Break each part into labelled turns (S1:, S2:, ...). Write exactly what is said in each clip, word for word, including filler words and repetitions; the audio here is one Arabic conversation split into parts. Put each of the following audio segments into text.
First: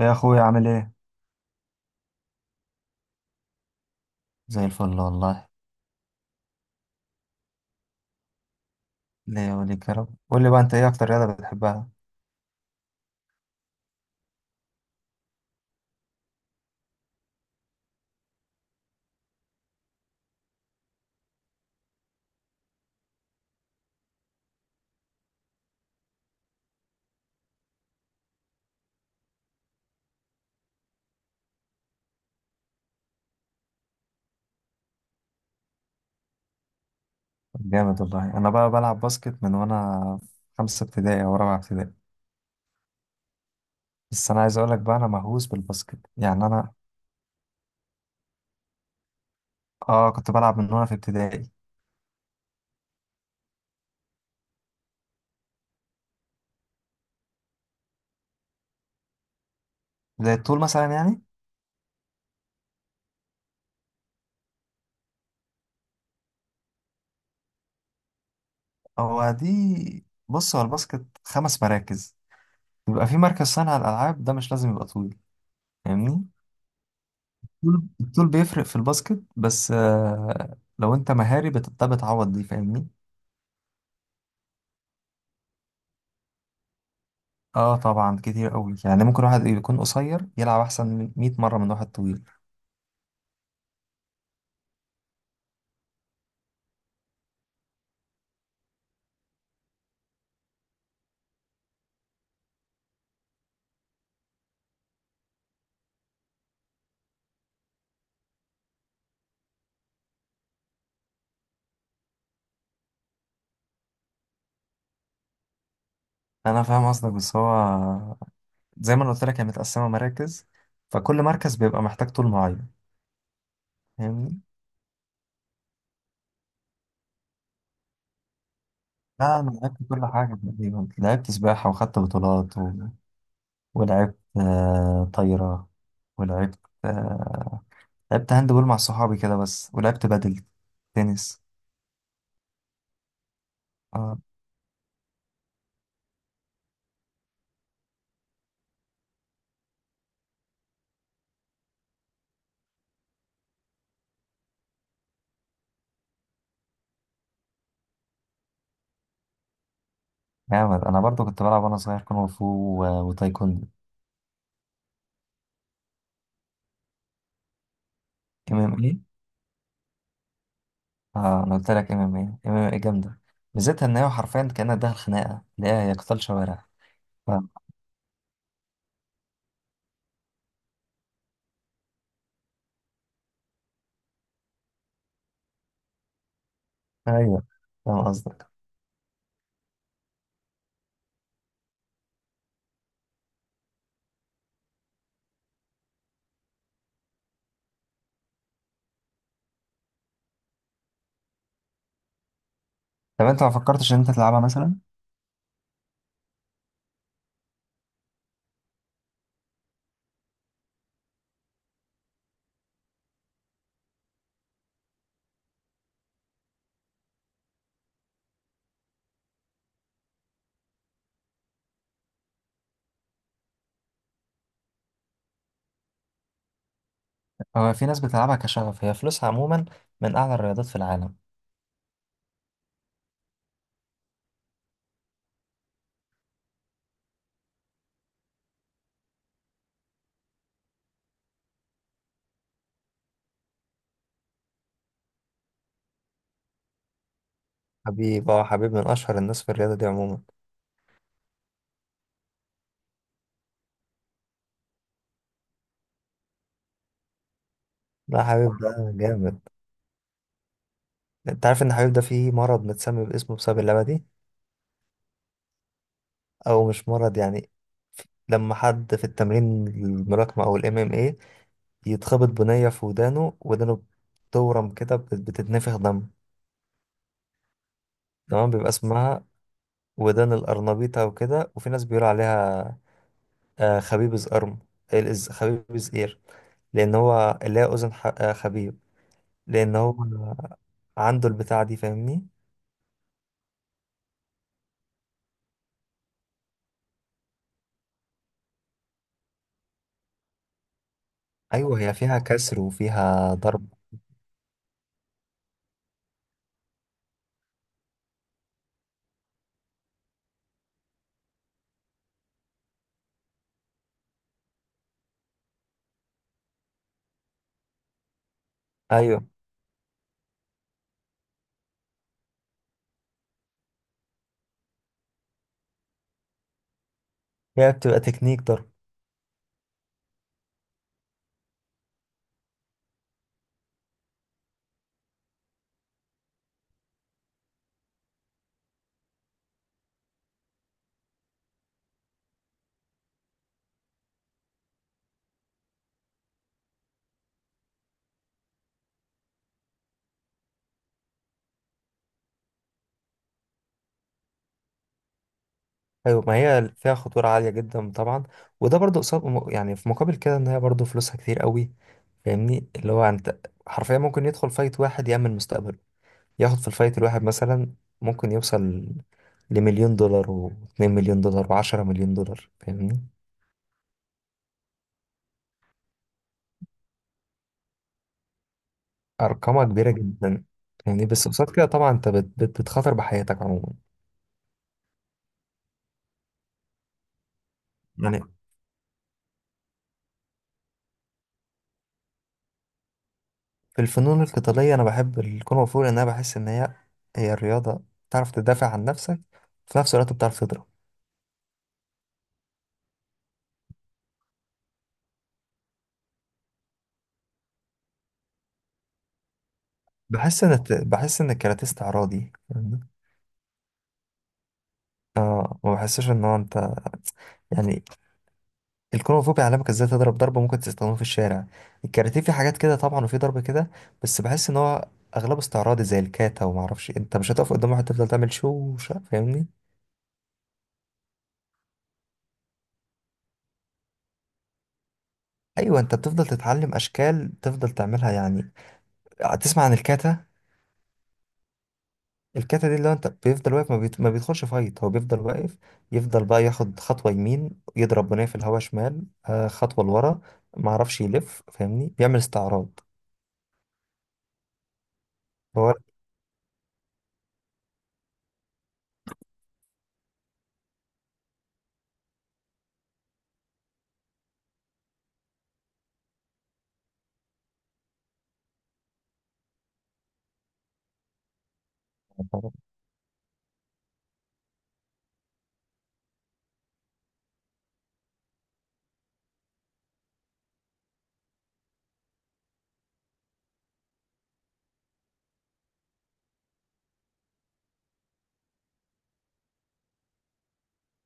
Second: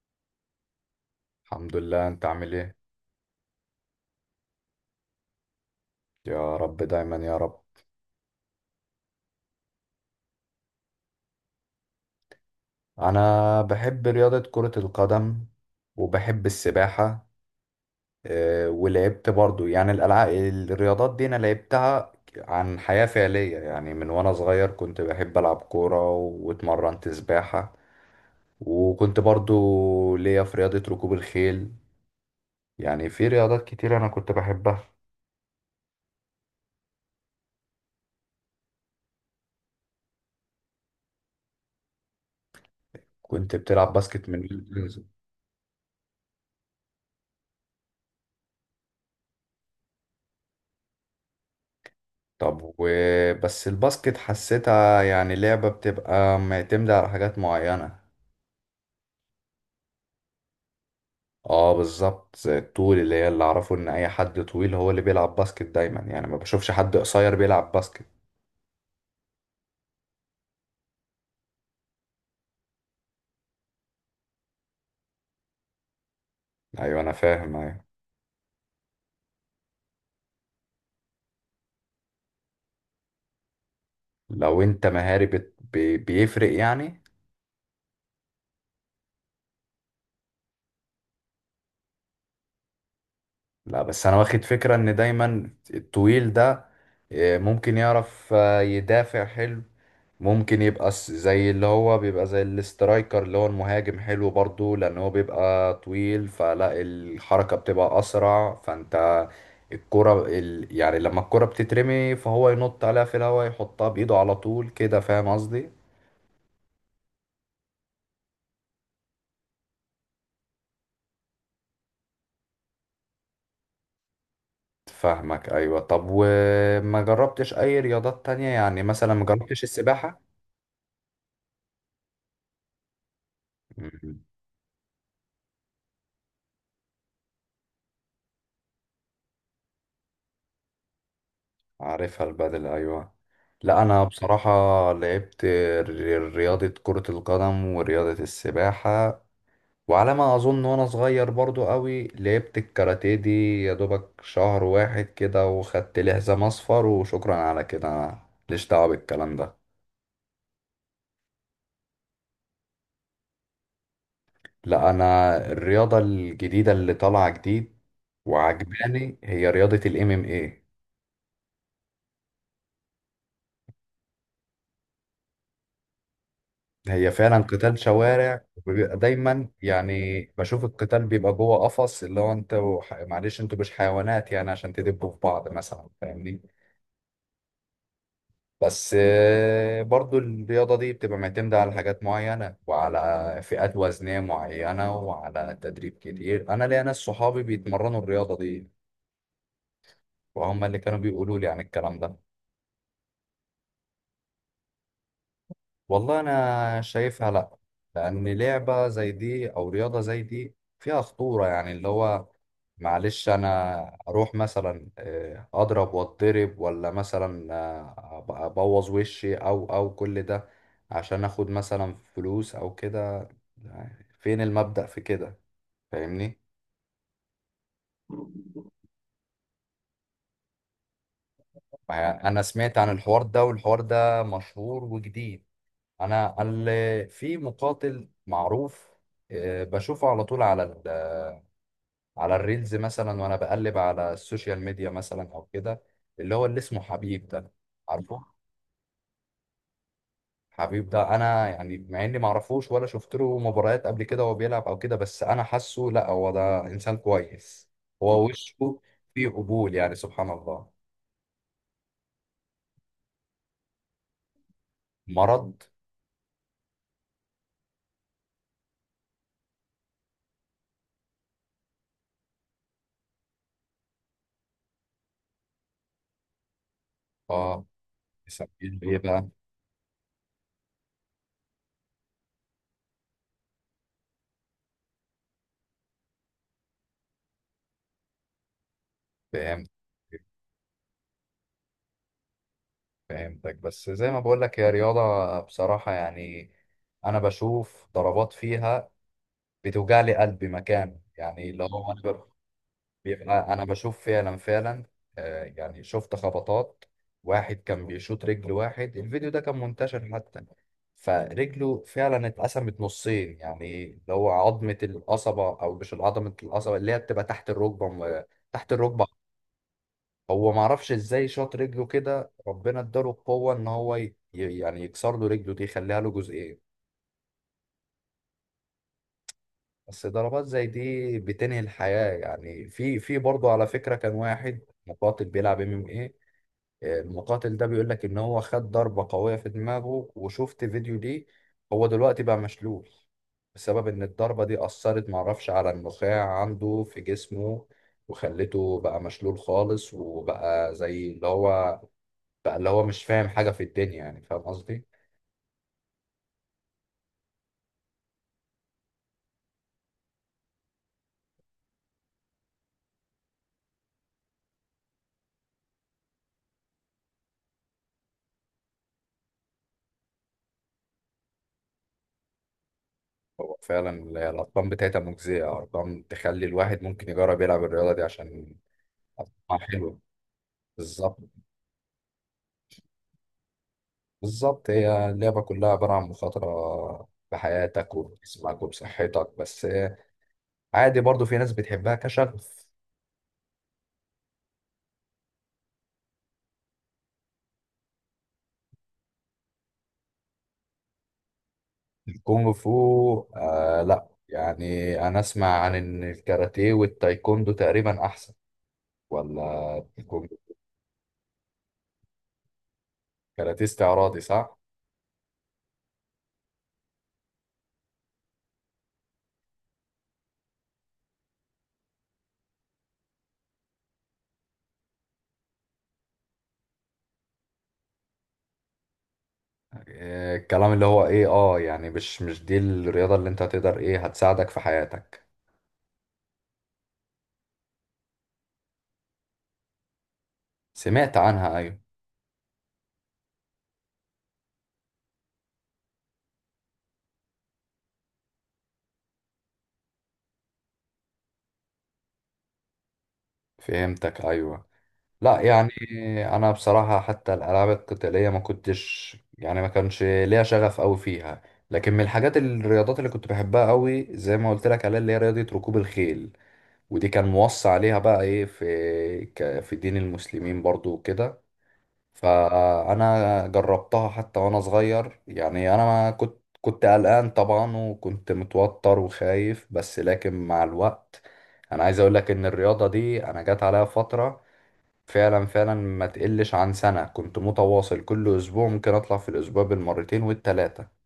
S1: يا اخويا عامل ايه؟
S2: الحمد لله. انت عامل ايه؟
S1: زي الفل والله.
S2: يا رب دايما يا رب.
S1: ليه وليك يا رب. قول لي بقى، انت ايه اكتر رياضه بتحبها؟
S2: انا بحب رياضة كرة القدم وبحب السباحة. اه، ولعبت برضو يعني الالعاب الرياضات دي انا لعبتها عن حياة فعلية، يعني من وانا صغير كنت بحب العب كورة واتمرنت سباحة. وكنت برضو ليا في رياضة ركوب الخيل. يعني في رياضات كتير انا كنت بحبها.
S1: جامد والله. انا بقى بلعب باسكت من وانا في خمسه ابتدائي او رابعه ابتدائي.
S2: كنت بتلعب باسكت
S1: بس انا
S2: من؟
S1: عايز اقول لك بقى، انا مهووس بالباسكت. يعني انا اه كنت بلعب من وانا في ابتدائي.
S2: طب وبس الباسكت حسيتها يعني لعبة بتبقى معتمدة على حاجات معينة.
S1: زي الطول مثلا يعني.
S2: اه بالظبط زي الطول، اللي هي اللي اعرفه ان اي حد طويل هو اللي بيلعب باسكت دايما، يعني ما بشوفش حد قصير بيلعب باسكت.
S1: هو دي بص، هو الباسكت خمس مراكز. يبقى في مركز صانع الالعاب، ده مش لازم يبقى طويل. فاهمني؟
S2: ايوه، انا فاهم، ايوه.
S1: الطول الطول بيفرق في الباسكت، بس آه لو انت مهاري بت- ده بتعوض دي. فاهمني؟
S2: لو انت مهاري بت... بي... بيفرق يعني.
S1: اه طبعا، كتير قوي. يعني ممكن واحد يكون قصير يلعب احسن من مية مره من واحد طويل.
S2: لا، بس انا واخد فكرة ان دايما الطويل ده آه، ممكن يعرف، آه، يدافع حلو. ممكن يبقى س- زي اللي هو بيبقى زي الاسترايكر اللي هو المهاجم حلو برضو، لان هو بيبقى طويل فلا الحركة بتبقى اسرع، فانت الكرة ال... يعني لما الكرة بتترمي فهو ينط عليها في الهواء يحطها بايده على طول كده، فاهم قصدي؟
S1: انا فاهم قصدك، بس هو زي ما أنا قلت لك، هي متقسمه مراكز، فكل مركز بيبقى محتاج طول معين. فاهمني؟
S2: فاهمك، ايوه. طب وما جربتش اي رياضات تانية؟ يعني مثلا ما
S1: لا انا
S2: جربتش
S1: لعبت كل
S2: السباحة؟
S1: حاجه تقريبا. لعبت سباحه وخدت بطولات و... ولعبت
S2: مم.
S1: آه طايره، ولعبت، آه لعبت هاند بول مع صحابي كده بس، ولعبت بدل تنس.
S2: عارفها البدل، ايوه. لا، انا
S1: اه
S2: بصراحة لعبت ر- رياضة كرة القدم ورياضة السباحة. وعلى ما اظن وانا صغير برضو قوي لعبت الكاراتيه دي يا دوبك شهر واحد كده، وخدت لي حزام اصفر، وشكرا على كده، انا ماليش دعوه بالكلام ده.
S1: جامد. انا برضو كنت بلعب وانا صغير كونغ فو و- وتايكوندو.
S2: لا، انا الرياضه الجديده اللي طالعه جديد
S1: ام ام إيه؟
S2: وعجباني هي رياضه الام ام ايه.
S1: اه انا قلت لك ام ام اي. ام ام اي جامده. ميزتها ان هي حرفيا كانها داخل خناقه، اللي هي هي قتال شوارع.
S2: هي
S1: ف-
S2: فعلا قتال شوارع، وبيبقى دايما، يعني بشوف القتال بيبقى جوه قفص، اللي هو انت وح... معلش، انتوا مش حيوانات يعني عشان تدبوا في بعض مثلا، فاهمني؟
S1: ايوه، فاهم قصدك.
S2: بس آه، برضو الرياضة دي بتبقى معتمدة على حاجات معينة وعلى فئات وزنية معينة وعلى تدريب كتير. أنا ليا ناس صحابي بيتمرنوا الرياضة دي وهم اللي كانوا بيقولوا لي عن الكلام ده.
S1: طب انت ما فكرتش ان انت تلعبها مثلا؟
S2: والله أنا شايفها لأ، لأن لعبة زي دي أو رياضة زي دي فيها خطورة، يعني اللي هو معلش، أنا أروح مثلا آه، أضرب وأتضرب، ولا مثلا آه، أبقى أبوظ وشي أو أو كل ده، عشان اخد مثلا فلوس او كده، فين المبدأ في كده؟ فاهمني؟
S1: هو في ناس بتلعبها كشغف. هي فلوسها عموما من اعلى الرياضات في العالم.
S2: انا سمعت عن الحوار ده، والحوار ده مشهور وجديد. انا ال- في مقاتل معروف، آه، بشوفه على طول على ال- على الريلز مثلا وانا بقلب على السوشيال ميديا مثلا او كده، اللي هو اللي اسمه حبيب ده. عارفه.
S1: حبيب، اه، حبيب من اشهر الناس في الرياضه دي عموما.
S2: حبيب ده انا يعني مع اني معرفوش ولا شفت له مباريات قبل كده وهو بيلعب او كده، بس انا حاسه لا، هو ده انسان كويس. هو
S1: لا، حبيب
S2: وشه
S1: ده
S2: فيه
S1: جامد.
S2: قبول، يعني سبحان الله.
S1: انت عارف ان حبيب ده فيه مرض متسمي باسمه بسبب اللعبه دي؟
S2: مرض؟
S1: او مش مرض يعني. لما حد في التمرين، الملاكمه او الام ام اي، يتخبط بنيه في ودانه، ودانه بتورم كده، بت- بتتنفخ دم.
S2: اه. يسميه
S1: تمام، بيبقى
S2: ايه
S1: اسمها
S2: بقى؟
S1: ودان الأرنبيطة، وكده. وفي ناس بيقولوا عليها آه، خبيب زقرم، الز- خبيب زقير، لأن هو اللي هي أذن ح- آه، خبيب.
S2: فهمت.
S1: لأن هو عنده البتاعة دي. فاهمني؟
S2: فهمتك. بس زي ما بقول لك، هي رياضة بصراحة يعني انا بشوف ضربات فيها بتوجع لي قلبي مكان، يعني اللي
S1: أيوه،
S2: هو
S1: هي
S2: انا
S1: فيها
S2: ب-
S1: كسر وفيها
S2: بيبقى انا
S1: ضرب.
S2: بشوف فعلا فعلا، آه، يعني شفت خبطات. واحد كان بيشوط رجل، واحد الفيديو ده كان منتشر حتى، فرجله فعلا اتقسمت نصين، يعني اللي هو عظمة القصبة او مش عظمة القصبة اللي هي بتبقى تحت الركبة، تحت الركبة.
S1: أيوه،
S2: هو ما اعرفش ازاي شاط رجله كده، ربنا اداله القوه ان هو ي... ي- يعني يكسر له رجله دي يخليها له جزئين.
S1: هي بتبقى تكنيك ضرب.
S2: بس ضربات زي دي بتنهي الحياه، يعني في في برضه على فكره، كان واحد مقاتل بيلعب ام ام ايه. آه، المقاتل ده بيقول لك ان هو خد ضربه قويه في دماغه، وشفت فيديو ليه. هو دلوقتي بقى مشلول بسبب ان الضربه دي اثرت، ما اعرفش، على النخاع عنده في جسمه، وخلته بقى مشلول خالص، وبقى زي اللي هو فاللي هو مش فاهم حاجة في الدنيا، يعني فاهم قصدي؟
S1: أيوه، ما هي فيها خطورة عالية جدا طبعا. وده برضه قصاد، يعني في مقابل كده إن هي برضه فلوسها كتير قوي. فاهمني؟ اللي هو أنت حرفيا ممكن يدخل فايت واحد يأمن مستقبله. ياخد في الفايت الواحد مثلا، ممكن يوصل لمليون دولار واتنين مليون دولار وعشرة مليون دولار. فاهمني؟
S2: هو فعلا ال- الأرقام بتاعتها مجزية، أرقام تخلي الواحد ممكن يجرب يلعب الرياضة دي عشان آه،
S1: أرقامها كبيرة
S2: حلوة.
S1: جدا. فاهمني؟
S2: بالظبط.
S1: بس قصاد كده طبعا أنت بت بت بتخاطر بحياتك عموما.
S2: بالظبط، هي اللعبة كلها عبارة عن مخاطرة بحياتك
S1: يعني
S2: وبجسمك وبصحتك، بس آه، عادي، برضو في ناس بتحبها كشغف.
S1: في الفنون القتالية أنا بحب الكونغ فو، لأن أنا بحس إن هي هي الرياضة بتعرف تدافع عن نفسك، في نفس الوقت بتعرف تضرب.
S2: الكونغ فو آه، لا، يعني أنا أسمع عن إن الكاراتيه والتايكوندو تقريبا أحسن ولا الكونغ.
S1: بحس إن الت- بحس إن الكاراتيه استعراضي. فاهمني؟
S2: كاراتيه استعراضي صح؟
S1: آه، ما بحسش إن هو أنت، يعني الكونغ فو بيعلمك ازاي تضرب ضربة ممكن تستخدمه في الشارع. الكاراتيه في حاجات كده طبعا وفي ضرب كده، بس بحس ان هو اغلبه استعراضي، زي الكاتا وما اعرفش إيه. انت مش هتقف قدام واحد تفضل تعمل شو شو- فاهمني.
S2: آه، الكلام اللي هو ايه، اه يعني مش مش دي الرياضة اللي انت هتقدر ايه هتساعدك في حياتك.
S1: ايوه، انت بتفضل تتعلم اشكال تفضل تعملها يعني. هتسمع عن الكاتا؟
S2: سمعت عنها، ايوه.
S1: الكاتا دي، اللي هو انت بيفضل واقف، ما, بيت... ما بيدخلش فايت، هو بيفضل واقف، يفضل بقى ياخد خطوة يمين، يضرب بنيه في الهواء شمال، آه، خطوة لورا، ما اعرفش يلف. فاهمني؟ بيعمل استعراض
S2: فهمتك، ايوه. لا، يعني
S1: هو.
S2: انا بصراحة حتى الالعاب القتالية ما كنتش، يعني ما كانش ليا شغف قوي فيها. لكن من الحاجات الرياضات اللي كنت بحبها قوي زي ما قلت لك عليها، اللي هي رياضة ركوب الخيل. ودي كان موصى عليها بقى ايه في ك- في دين المسلمين برضو وكده. فانا جربتها حتى وانا صغير، يعني انا ما كنت كنت قلقان طبعا وكنت متوتر وخايف، بس لكن مع الوقت انا عايز اقول لك ان الرياضة دي انا جات عليها فترة، فعلا فعلا ما تقلش عن سنة كنت متواصل كل اسبوع، ممكن اطلع في الاسبوع بالمرتين والتلاتة.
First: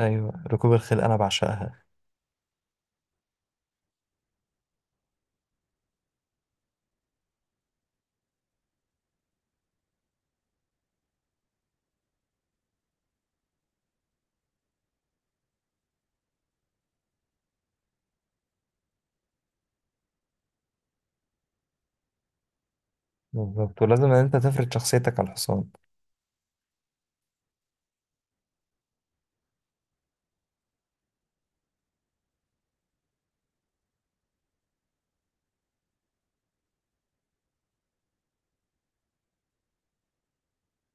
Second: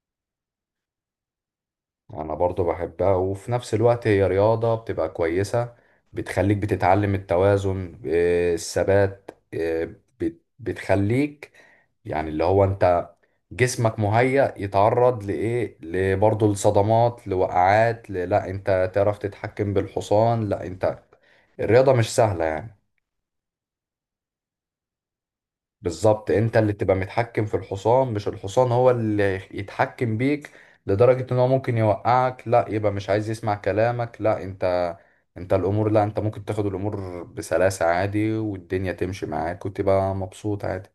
S1: ايوه ركوب الخيل انا بعشقها.
S2: انا برضو بحبها وفي نفس الوقت هي رياضة بتبقى كويسة، بتخليك بتتعلم التوازن، آه، الثبات، آه، بت- بتخليك يعني اللي هو انت جسمك مهيأ يتعرض لإيه لبرضه لصدمات لوقعات، ل- لا انت تعرف تتحكم بالحصان لا انت، الرياضة مش سهلة يعني.
S1: بالظبط، ولازم ان انت تفرض شخصيتك على الحصان.
S2: بالظبط، انت اللي تبقى متحكم في الحصان، مش الحصان هو اللي يتحكم بيك، لدرجة ان هو ممكن يوقعك، لا يبقى مش عايز يسمع كلامك، لا انت انت الامور، لا انت ممكن تاخد الامور بسلاسة عادي والدنيا تمشي معاك وتبقى مبسوط عادي.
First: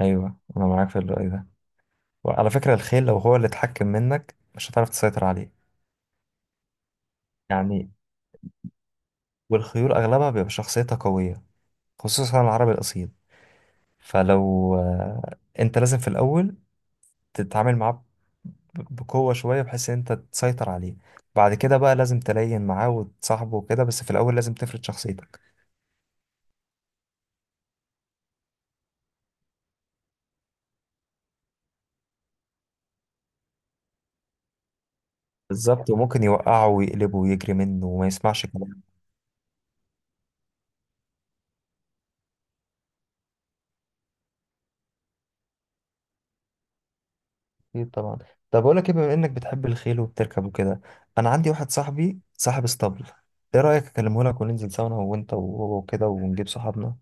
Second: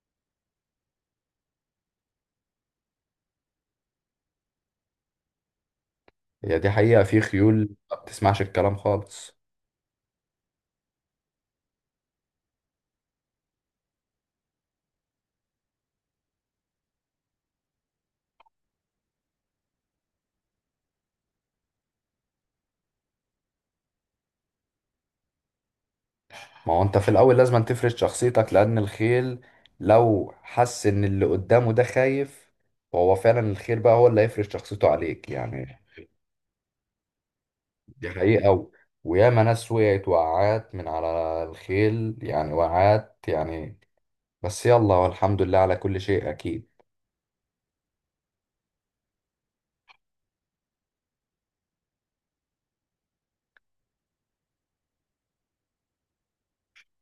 S1: ايوه، انا معاك في الرأي ده. وعلى فكرة، الخيل لو هو اللي اتحكم منك مش هتعرف تسيطر عليه
S2: هي دي حقيقة، في خيول
S1: يعني.
S2: ما بتسمعش الكلام خالص.
S1: والخيول اغلبها بيبقى شخصيتها قوية، خصوصا العربي الاصيل. فلو آه، انت لازم في الاول تتعامل معاه ب- بقوة شوية، بحيث ان انت تسيطر عليه. بعد كده بقى لازم تلين معاه وتصاحبه وكده، بس في الاول لازم تفرض شخصيتك.
S2: ما هو انت في الاول لازم أن تفرض شخصيتك، لان الخيل لو حس ان اللي قدامه ده خايف فهو فعلا الخيل بقى هو اللي هيفرض شخصيته عليك يعني.
S1: بالظبط، وممكن يوقعه ويقلبه ويجري منه وما
S2: دي
S1: يسمعش.
S2: حقيقة. و- وياما ناس وقعت وقعات من على الخيل، يعني وقعات يعني. بس يلا، والحمد لله على كل شيء. أكيد.
S1: اكيد طبعا. طب اقول لك ايه، بما انك بتحب الخيل وبتركب وكده، انا عندي واحد صاحبي صاحب اسطبل، ايه رايك اكلمه لك وننزل سوا انا وانت وهو وكده، ونجيب صحابنا؟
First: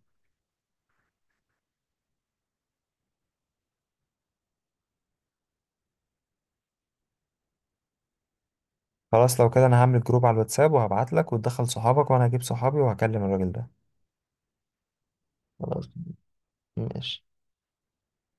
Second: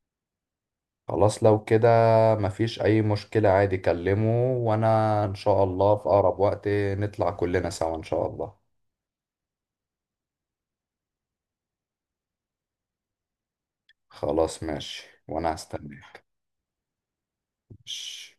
S2: خلاص لو كده مفيش أي مشكلة عادي، كلمه وأنا إن شاء الله في أقرب وقت نطلع كلنا سوا إن شاء الله.
S1: خلاص لو كده، انا هعمل جروب على الواتساب وهبعت لك وتدخل صحابك، وانا هجيب صحابي وهكلم الراجل ده.
S2: خلاص ماشي، وأنا
S1: خلاص
S2: هستناك.
S1: ماشي.
S2: ماشي.